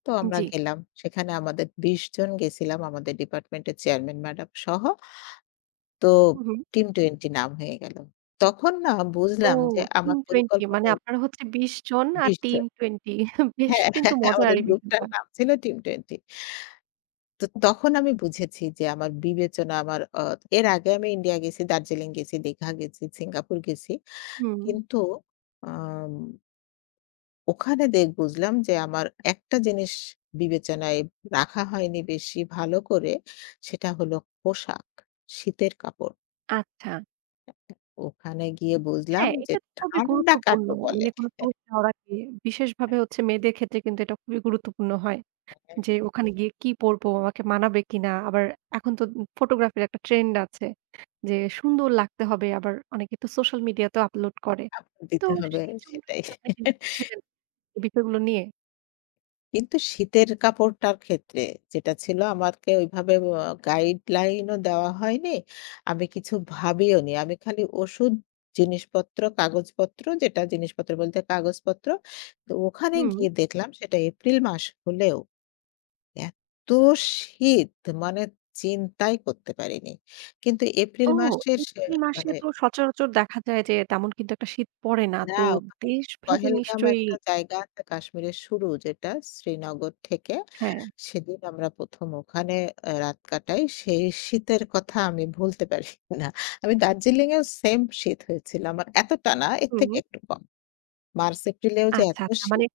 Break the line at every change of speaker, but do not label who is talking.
তো
উ
আমরা
জ্বী।
গেলাম। সেখানে আমাদের ২০ জন গেছিলাম, আমাদের ডিপার্টমেন্টের চেয়ারম্যান ম্যাডাম সহ। তো
হুম, হুম।
'টিম টুয়েন্টি' নাম হয়ে গেলো। তখন না
ও
বুঝলাম যে
'টিম
আমার
টুয়েন্টি' মানে
পরিকল্পনায়
আপনার হচ্ছে ২০ জন আর
২০
'টিম
জন।
টুয়েন্টি' বেশ
হ্যাঁ,
কিন্তু
হ্যাঁ
মজার
আমাদের
এই
গ্রুপটার
বিষয়টা।
নাম ছিল 'টিম টুয়েন্টি'। তো তখন আমি বুঝেছি যে আমার বিবেচনা আমার অ এর আগে আমি ইন্ডিয়া গেছি, দার্জিলিং গেছি, দীঘা গেছি, সিঙ্গাপুর গেছি।
হুম।
কিন্তু আম ...ওখানে দেখ বুঝলাম যে আমার ১ টা জিনিস বিবেচনায় রাখা হয়নি বেশি ভালো করে। সেটা হল পোশাক, শীতের কাপড়।
আচ্ছা।
অ্যা উম ওখানে গিয়ে বুঝলাম
হ্যাঁ,
যে,
এইটা তো খুবই
ঠান্ডা
গুরুত্বপূর্ণ।
কাকে
ম
বলে?
মানে কোনো [unintelligible] বিশেষভাবে
হ্যাঁ।
ভাবে হচ্ছে মেয়েদের ক্ষেত্রে কিন্তু এটা খুবই গুরুত্বপূর্ণ হয়।
হ্যাঁ।
যে, ওখানে গিয়ে কি পড়ব? আমাকে মানাবে কিনা? আবার এখন তো উ ফটোগ্রাফির একটা ট্রেন্ড আছে। যে সুন্দর লাগতে হবে। আবার অনেকে তো সোশ্যাল মিডিয়াতেও আপলোড করে।
আপ
তো
দিতে হবে
সেইজন্যই
সেটাই।
কি আপনি চিন্তা করছিলেন, এই বিষয়গুলো নিয়ে?
কিন্তু শীতের কাপড়টার ক্ষেত্রে যেটা ছিল আমারকে ওইভাবে ওয়া গাইডলাইনও দেওয়া হয়নি। আমি কিছু ভাবিওনি। আমি খালি ওষুধ জিনিসপত্র, কাগজপত্র, যেটা জিনিসপত্র বলতে কাগজপত্র তো ওখানে
হুম।
গিয়ে দেখলাম সেটা এপ্রিল মাস হলেও। এতো শীত! মানে চিন্তাই করতে পারিনি। কিন্তু এপ্রিল
ও!
মাসের শে
এপ্রিল মাসে
মানে
তো সচরাচর দেখা যায় যে তেমন কিন্তু একটা শীত পড়ে না।
না
তো
ওখানে
দেশ ভেদে
'পহেলগাম'
নিশ্চই
একটা জায়গা আছে, কাশ্মীরের শুরু যেটা শ্রীনগর থেকে।
হ্যাঁ।
সেদিন আমরা ১ম ওখানে অ্যা রাত কাটাই। সেই শীতের কথা আমি ভুলতে পারি না। আমি দার্জিলিংএও সেইম শীত হয়েছিল আমার। এতটা না, এর
হুম,
থেকে
হুম।
একটু কম। মার্চ-এপ্রিলেও যে
আচ্ছা,
এত
আচ্ছা
শীত!
মানে